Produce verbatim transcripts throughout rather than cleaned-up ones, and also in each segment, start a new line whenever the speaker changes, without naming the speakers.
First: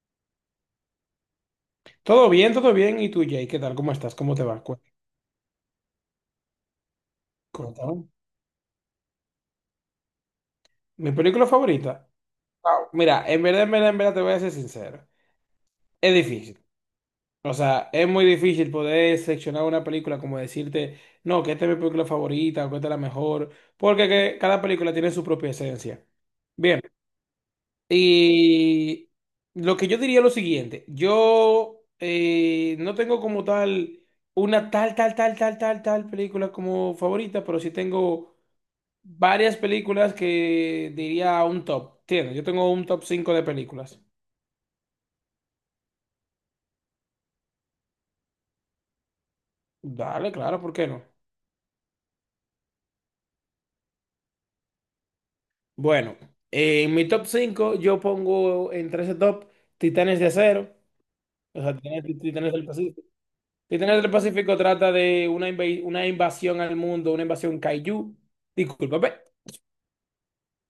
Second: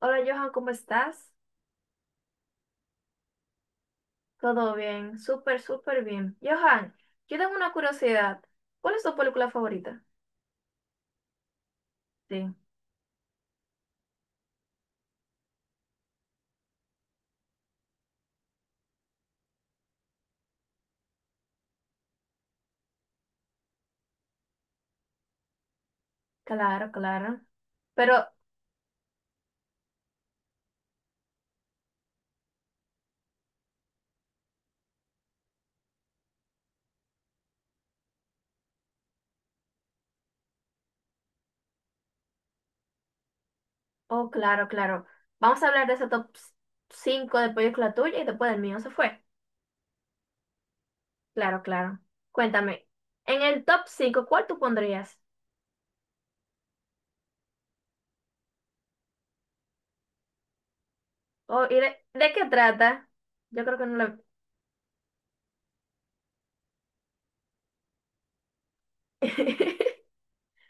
Hola Johan, ¿cómo estás?
Todo bien, todo bien. ¿Y tú, Jay? ¿Qué tal? ¿Cómo estás? ¿Cómo te va?
Todo
Cu-
bien, súper, súper bien. Johan, yo tengo una
Cuéntame.
curiosidad. ¿Cuál es tu película favorita?
¿Mi película favorita?
Sí,
Wow. Mira, en verdad, en verdad, en verdad, te voy a ser sincero. Es difícil. O sea, es muy difícil poder seleccionar una película como decirte, no, que esta es mi película favorita o que esta es la mejor, porque que cada película tiene su propia esencia. Bien,
claro, claro. Pero,
y lo que yo diría es lo siguiente, yo eh, no tengo como tal una tal, tal, tal, tal, tal, tal película como favorita, pero sí tengo varias películas que diría un top. Tiene, yo tengo un top cinco de películas.
oh, claro, claro. Vamos a hablar de ese top cinco, de película tuya y después del mío se fue.
Dale, claro, ¿por qué no?
Claro, claro. Cuéntame, en el top cinco, ¿cuál tú pondrías?
Bueno, eh, en mi top cinco yo pongo entre ese top Titanes de Acero, o
Oh, ¿y
sea,
de,
Titanes,
de qué
Titanes del Pacífico.
trata? Yo creo que no
Titanes del
lo...
Pacífico trata de una, inve- una invasión al mundo, una invasión kaiju. Disculpa,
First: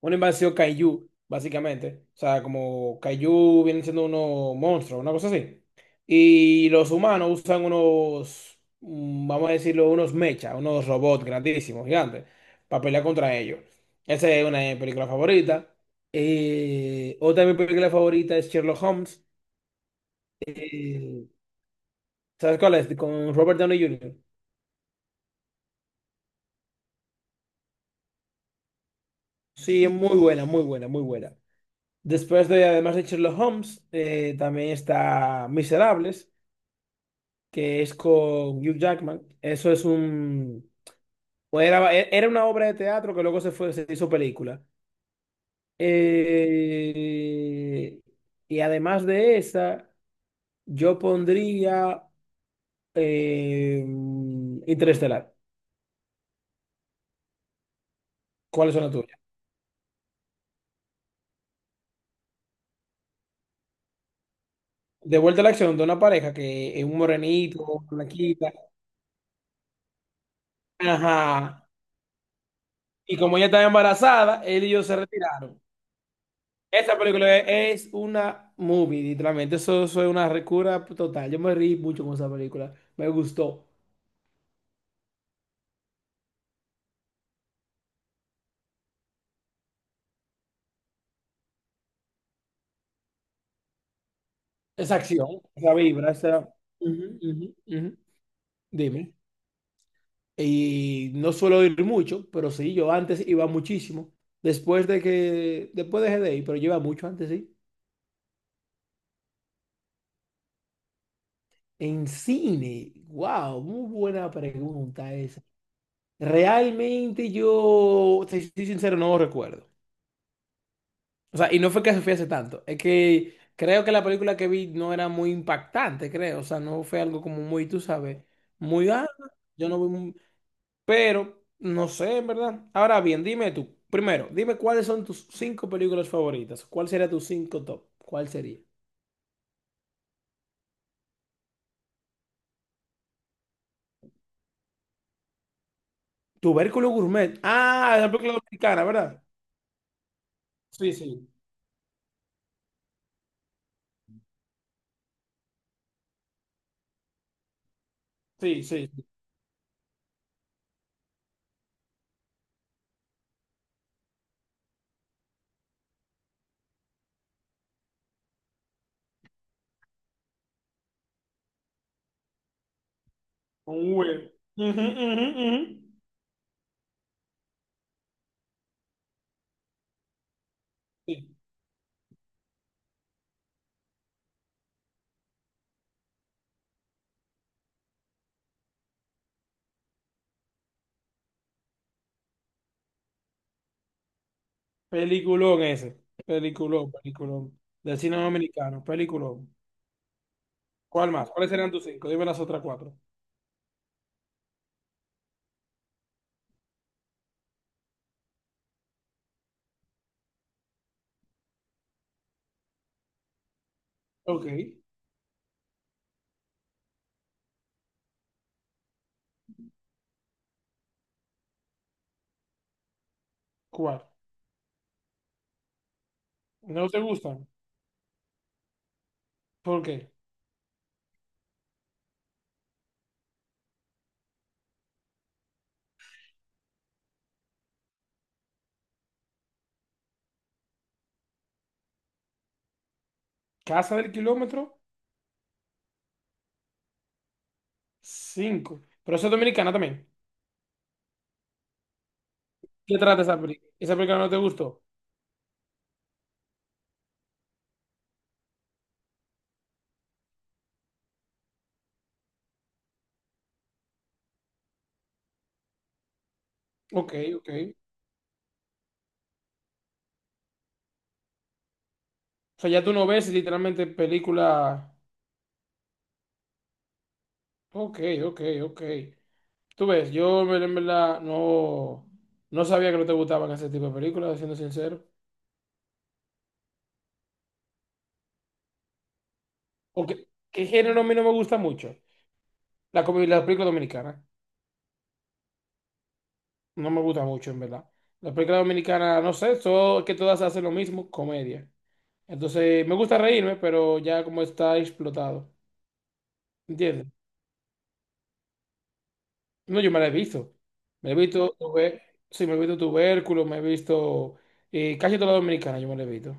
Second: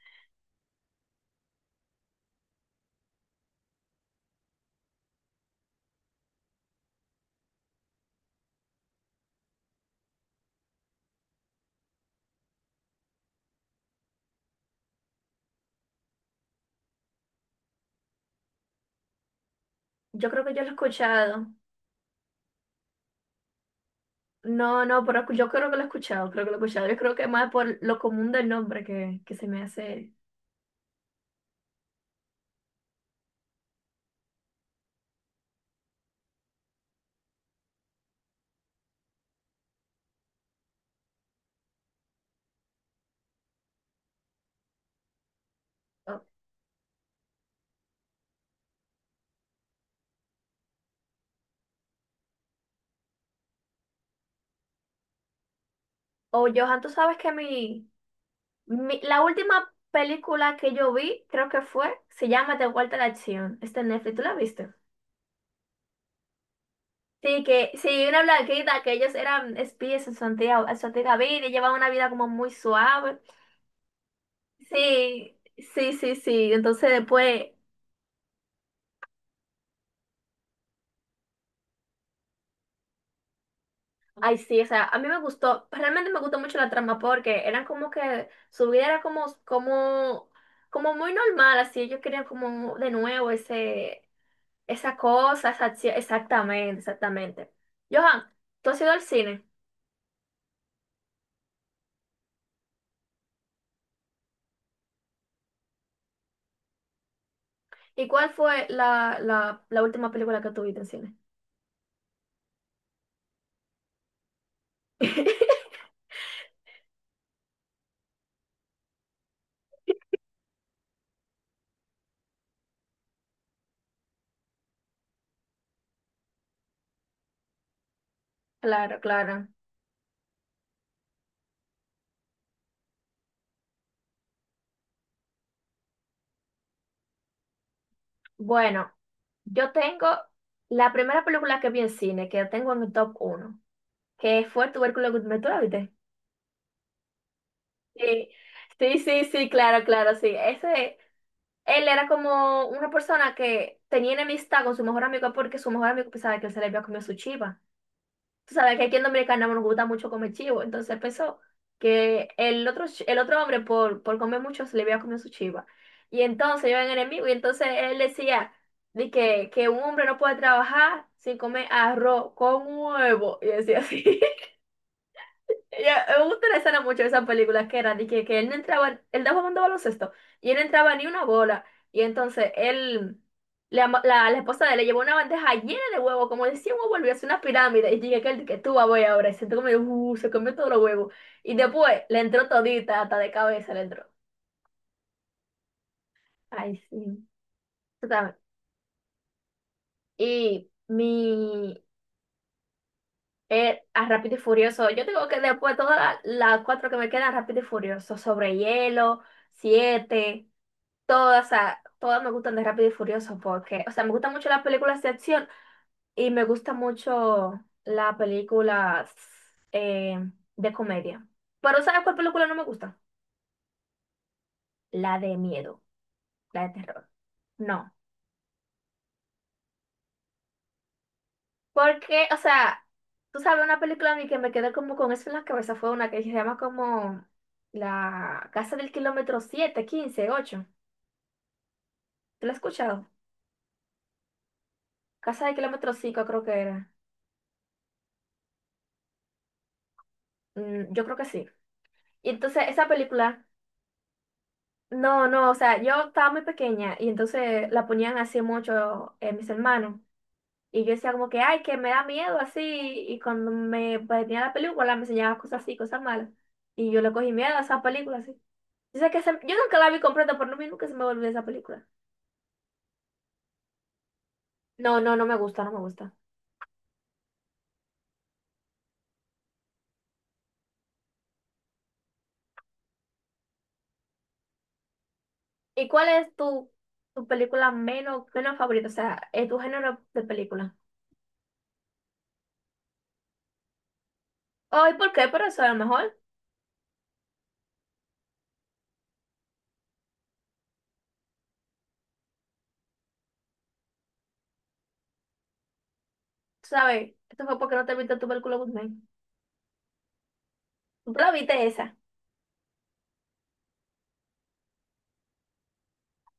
una invasión kaiju, básicamente. O sea, como kaiju vienen siendo unos monstruos, una cosa así. Y los humanos usan unos, mm, vamos a decirlo, unos mechas, unos robots grandísimos, gigantes, para pelear contra ellos. Esa es una de mis películas favoritas. Eh, otra de mis películas favoritas es Sherlock Holmes.
Yo creo que yo lo he
Eh,
escuchado.
¿sabes cuál es? Con Robert Downey junior
No, no, pero yo creo que lo he escuchado, creo que lo he escuchado. Yo creo que más por lo común del nombre que, que se me
Sí, es
hace.
muy buena, muy buena, muy buena. Después de, además de Sherlock Holmes, eh, también está Miserables, que es con Hugh Jackman. Eso es un... bueno, Era, era una obra de teatro que luego se fue, se hizo película.
O
Eh, y además de esa, yo pondría eh, Interestelar.
oh, Johan, tú sabes que mi,
¿Cuáles son las
mi-
tuyas?
la última película que yo vi, creo que fue, se llama De vuelta a la acción. Está en Netflix, ¿tú la viste?
De vuelta a la acción de una pareja que es un
Sí,
morenito,
que
una
sí, una
blanquita.
blanquita, que ellos eran espías en su antigua, en su antigua vida y
Ajá.
llevaban una vida como muy
Y
suave.
como ella estaba embarazada, él y yo se
Sí,
retiraron.
sí, sí, sí. Entonces
Esa película
después,
es es una movie, literalmente. Eso, eso es una recura total. Yo me reí mucho con esa película. Me gustó.
ay, sí, o sea, a mí me gustó, realmente me gustó mucho la trama porque eran como que su vida era como, como, como muy normal, así ellos querían como de nuevo ese,
Esa
esa
acción,
cosa, esa
esa
acción,
vibra, esa...
exactamente,
Ujú,
exactamente.
ujú, ujú.
Johan, tú has ido al
Dime.
cine,
Y no suelo ir mucho, pero sí, yo antes iba muchísimo. Después de que... Después dejé de ir, pero yo iba mucho antes, sí.
¿y cuál fue la, la, la última película que tuviste en cine?
En cine. Wow, muy buena pregunta esa. Realmente yo, si soy sincero, no recuerdo. O sea, y no fue que se hace tanto. Es que creo que la película que vi no era muy impactante, creo. O sea, no fue algo como muy, tú sabes, muy,
Claro,
ah,
claro.
yo no vi muy- Pero no sé, en verdad. Ahora bien, dime tú. Primero, dime cuáles son tus cinco películas favoritas. ¿Cuál sería tus cinco top? ¿Cuál sería?
Bueno, yo tengo la primera película que vi en cine, que tengo en mi top uno que fue Tubérculo Gourmet, ¿tú la viste?
Tubérculo Gourmet. Ah, la
Sí,
película dominicana,
sí,
¿verdad?
sí, sí, claro, claro, sí.
Sí,
Ese,
sí.
él era como una persona que tenía enemistad con su mejor amigo porque su mejor amigo pensaba que él se le había comido su chiva. Tú
Sí,
sabes que
sí,
aquí en
sí.
Dominicana nos gusta mucho comer chivo, entonces pensó que el otro, ch- el otro hombre por, por comer mucho se le había comido su chiva. Y entonces yo era enemigo y entonces él decía de que, que un hombre no puede trabajar sin comer arroz con huevo. Y
Con
decía así.
V. Ujú, ujú, ujú.
Ya me gusta la escena mucho de esas películas que era de que, que él no entraba, él estaba jugando baloncesto y él no entraba ni una
Sí.
bola. Y entonces él, le ama- la, la esposa de él le llevó una bandeja llena de huevos, como decía, huevo, volvió a hacer una pirámide. Y dije que él, que tú vas voy ahora. Y siento como, uh, se comió todos los huevos. Y después le entró todita, hasta de cabeza le entró.
Peliculón ese.
Ay,
Peliculón,
sí.
peliculón. Del
Tú
cine
sabes.
dominicano. Peliculón.
Y
¿Cuál más? ¿Cuáles serían
mi,
tus cinco? Dime las otras cuatro.
eh, a Rápido y Furioso, yo tengo que después todas la- las cuatro que me quedan, Rápido y Furioso, sobre hielo, siete. Todas, o sea, todas me gustan de Rápido y Furioso porque, o sea, me gustan
Ok,
mucho las películas de acción y me gusta mucho las películas eh, de comedia. Pero ¿sabes cuál película no me gusta?
¿cuál?
La de miedo, la de
¿No te
terror.
gustan?
No.
¿Por qué?
Porque, o sea, tú sabes, una película a mí que me quedé como con eso en la cabeza fue una que se llama como La Casa del Kilómetro siete, quince, ocho. ¿Te la has escuchado?
Casa del Kilómetro,
Casa del Kilómetro cinco creo que era.
cinco. Pero eso es dominicana también.
Mm, yo creo que sí. Y entonces esa
¿Qué trata esa
película...
película? ¿Esa película no te gustó?
No, no, o sea, yo estaba muy pequeña y entonces la ponían así mucho eh, mis hermanos. Y yo decía como que, ay, que me da miedo así. Y cuando me ponía la película me enseñaba cosas así, cosas malas. Y yo le
Ok,
cogí
ok.
miedo a esa película así. Yo sé que se- yo nunca la vi completa, pero no, vi nunca se me olvidó esa película.
O sea, ya tú no ves literalmente película...
No, no, no me gusta, no me gusta.
Ok, ok, ok. Tú ves, yo en verdad en verdad, no, no sabía que no te gustaban ese tipo de películas, siendo sincero.
¿Y cuál es tu, tu película menos, menos favorita? O sea, eh, tu género
Ok,
de
¿qué
película.
género a mí no me gusta mucho? La, comi- la película dominicana.
Oh, ¿y por qué? Pero eso a lo mejor,
No me gusta mucho, en verdad. Las películas dominicanas, no sé, so- que todas hacen lo mismo, comedia. Entonces, me gusta reírme, pero ya como está explotado.
tú
¿Entiendes?
¿sabes? Esto fue porque no te viste tu película Guzmán.
No, yo me la he visto.
¿Tú
Me he
la
visto,
viste esa?
tuve- sí, me he visto Tubérculo, me he visto eh, casi toda la dominicana yo me la he visto.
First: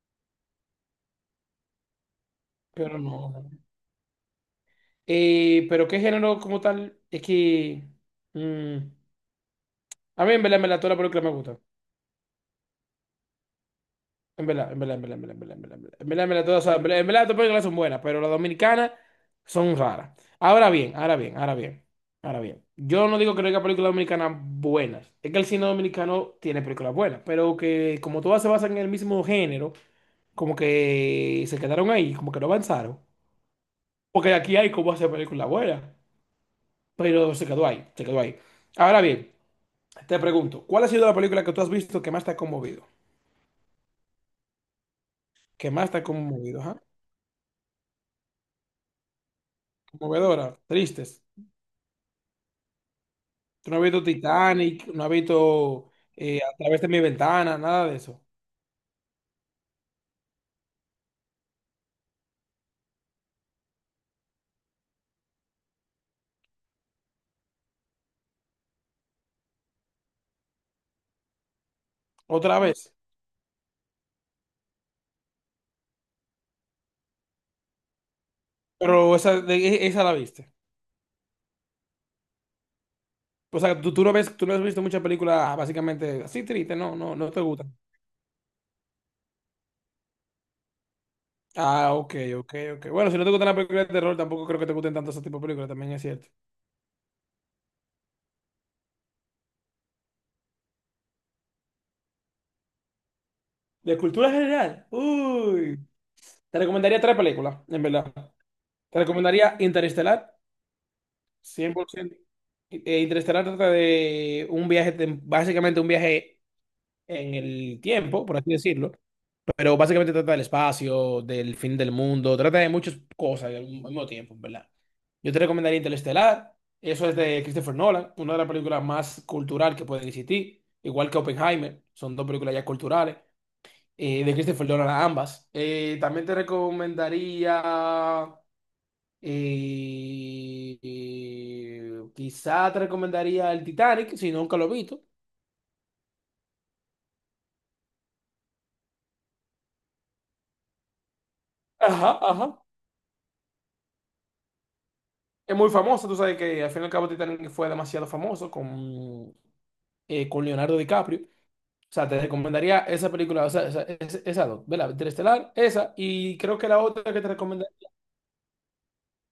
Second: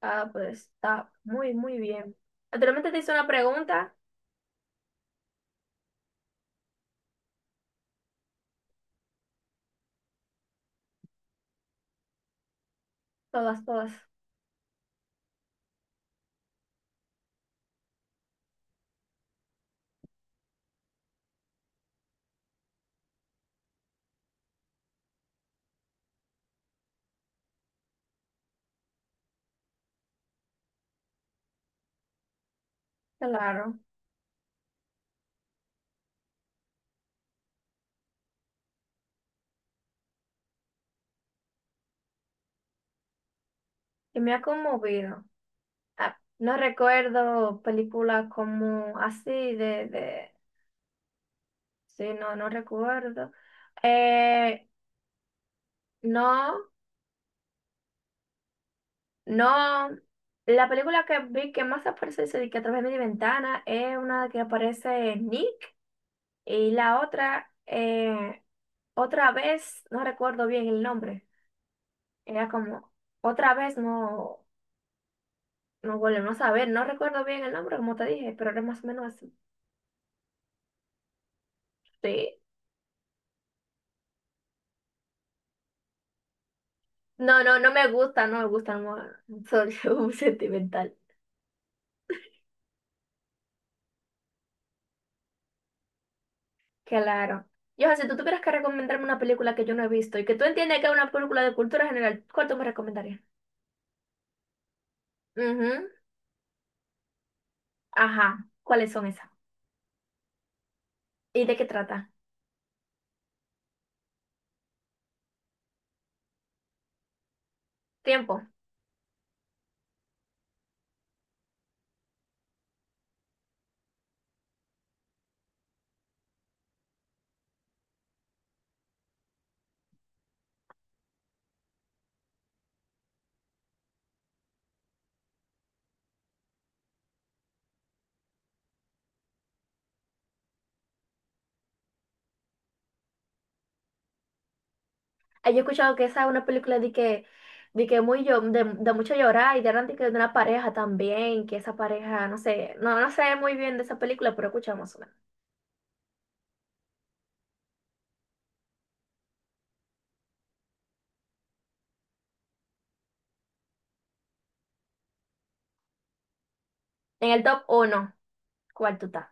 Ah, pues está muy, muy bien. Anteriormente te
Pero
hice una
no.
pregunta,
Eh, pero qué género como tal, es que... mm, a mí en verdad me la toda la película me gusta.
todas, todas,
En verdad, en verdad, en verdad, en verdad, en verdad, en verdad, en verdad, en verdad, en verdad, todas, son- en verdad, en verdad, todas las películas son buenas, pero las dominicanas son raras. Ahora bien, ahora bien, ahora bien, ahora bien. Yo no digo que no haya películas dominicanas buenas. Es que el cine dominicano tiene películas buenas, pero que como todas se basan en el mismo género, como que se quedaron ahí, como que no avanzaron.
claro,
Porque aquí hay cómo hacer películas buenas, pero se quedó ahí, se quedó ahí. Ahora bien, te pregunto, ¿cuál ha sido la película que tú has visto que más te ha conmovido?
que me ha conmovido.
¿Que más te ha
Ah, no
conmovido, ajá?
recuerdo películas como así de, de,
Conmovedora, tristes.
sí, no, no recuerdo.
Tú no has visto
Eh,
Titanic, no has visto eh, A
no,
través de mi ventana, nada de eso.
no, la película que vi que más aparece dice de que a través de mi ventana es una que aparece Nick y la otra, eh, otra vez, no recuerdo bien el nombre, era
Otra vez.
como... Otra vez no, no volvemos a ver, no recuerdo bien el nombre, como te dije, pero era más o
Pero
menos así.
esa, de- e- esa la viste.
Sí.
O sea, tú, tú no ves, tú no has visto muchas películas básicamente así tristes, no, no, no te
No, no, no
gustan.
me gusta, no me gusta, no, soy un sentimental.
Ah, ok, ok, ok. Bueno, si no te gustan las películas de terror, tampoco creo que te gusten tanto ese tipo de películas, también es cierto.
Claro. Yo, si tú tuvieras que recomendarme una película que yo no he visto y que tú entiendes que es una película de cultura general, ¿cuál tú me recomendarías?
De cultura general, uy.
Ujú.
Te recomendaría tres películas, en verdad.
Ajá. ¿Cuáles
Te
son esas?
recomendaría Interestelar,
¿Y de qué trata?
cien por ciento. Eh, Interestelar trata de un viaje, tem- básicamente un viaje en el tiempo, por
Tiempo.
así decirlo, pero básicamente trata del espacio, del fin del mundo, trata de muchas cosas al mismo tiempo, ¿en verdad? Yo te recomendaría Interestelar, eso es de Christopher Nolan, una de las películas más cultural que pueden existir, igual que Oppenheimer, son dos películas ya culturales, eh, de Christopher Nolan ambas. Eh, también te recomendaría, eh, eh, quizá te recomendaría el Titanic, si nunca lo he visto.
Ah, yo he escuchado que esa es una película de que, de que muy llo- de, de mucho llorar y de, de que de una pareja también, que esa
Ajá,
pareja, no
ajá.
sé, no, no sé muy bien de esa película, pero escuchamos una.
Es muy famosa, tú sabes que al fin y al cabo Titanic fue demasiado famoso con, eh, con Leonardo DiCaprio. O sea, te recomendaría esa película, o sea, esa, esa, esa dos, ¿verdad? Interestelar, esa, y creo que la otra que te
En el top
recomendaría,
uno. ¿Cuál tú estás?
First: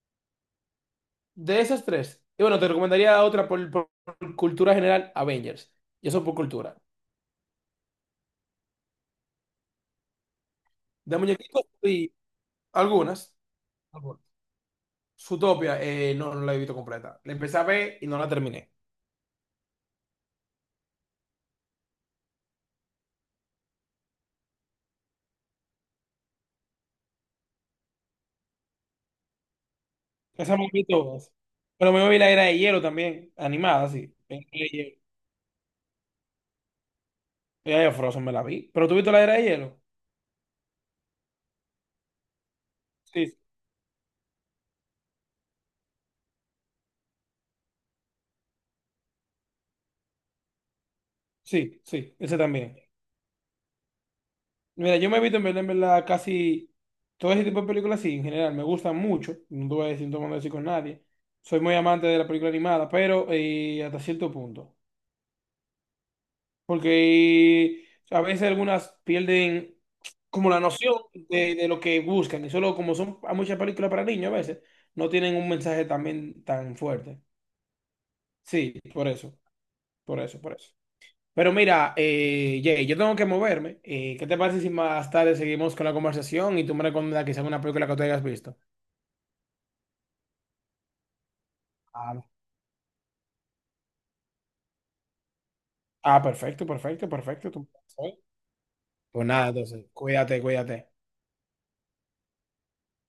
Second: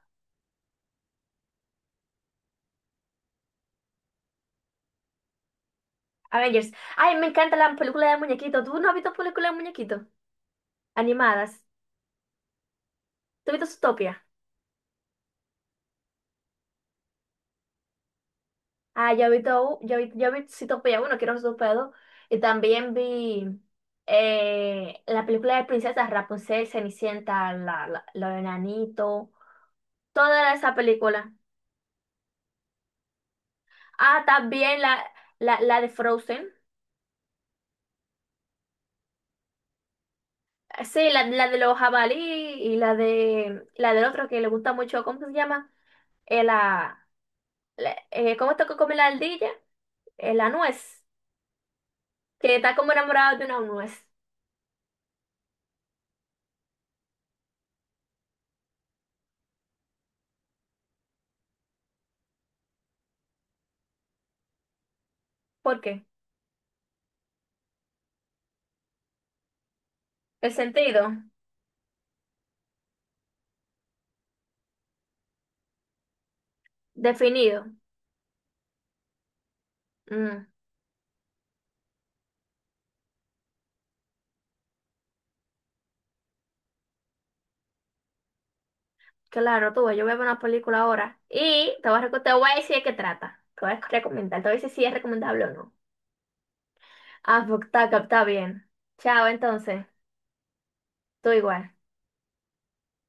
de esas tres, y bueno, te recomendaría otra por, por cultura general, Avengers, y eso por
Avengers.
cultura.
Ay, me encanta la película de muñequitos. ¿Tú no has visto películas de muñequitos?
De
Animadas.
muñequitos, y algunas,
¿Tú has visto
algunas.
Zootopia?
Zootopia, eh, no, no la he visto completa. La empecé a ver y no la terminé.
Ah, yo he visto, yo he, visto, yo he visto Zootopia uno, quiero Zootopia dos. Y también vi eh, la película de princesas, Rapunzel, Cenicienta, la, la, los enanitos. Toda
Esa me
esa
vi todas.
película.
Pero me vi la era de hielo también, animada, sí.
Ah,
Era de
también
hielo.
la, la, la de Frozen.
Ya, ya, Frozen me la vi. ¿Pero tú viste la era de hielo?
Sí, la, la de los jabalí y la
Sí,
de la del otro que le gusta mucho, ¿cómo se llama? Eh, la, la- eh, ¿cómo esto que come la ardilla? Eh, la nuez,
sí, sí, ese
que está
también.
como enamorado de una nuez.
Mira, yo me he visto en verdad, en verdad, casi todo ese tipo de películas, sí, en general, me gustan mucho. No te voy a decir, no te voy a decir con nadie. Soy muy amante de la película animada, pero eh, hasta cierto punto.
¿Por qué?
Porque eh, a veces algunas pierden como
El
la noción
sentido,
de, de lo que buscan. Y solo como son muchas películas para niños a veces, no tienen un mensaje también tan fuerte.
definido.
Sí, por eso, por eso,
Mm,
por eso. Pero mira, eh, Jay, yo tengo que moverme. Eh, ¿qué te parece si más tarde seguimos con la conversación y tú me recomiendas quizá una película que tú hayas visto?
claro, tú, ves, yo voy a ver una película ahora y te voy a, reco-
Claro.
te voy a decir de qué trata. Te voy a recomendar, te voy a decir si es recomendable o no.
Ah, perfecto, perfecto,
Ah,
perfecto.
pues,
tú-
está, está bien. Chao,
Pues nada,
entonces,
entonces, cuídate, cuídate.
tú igual.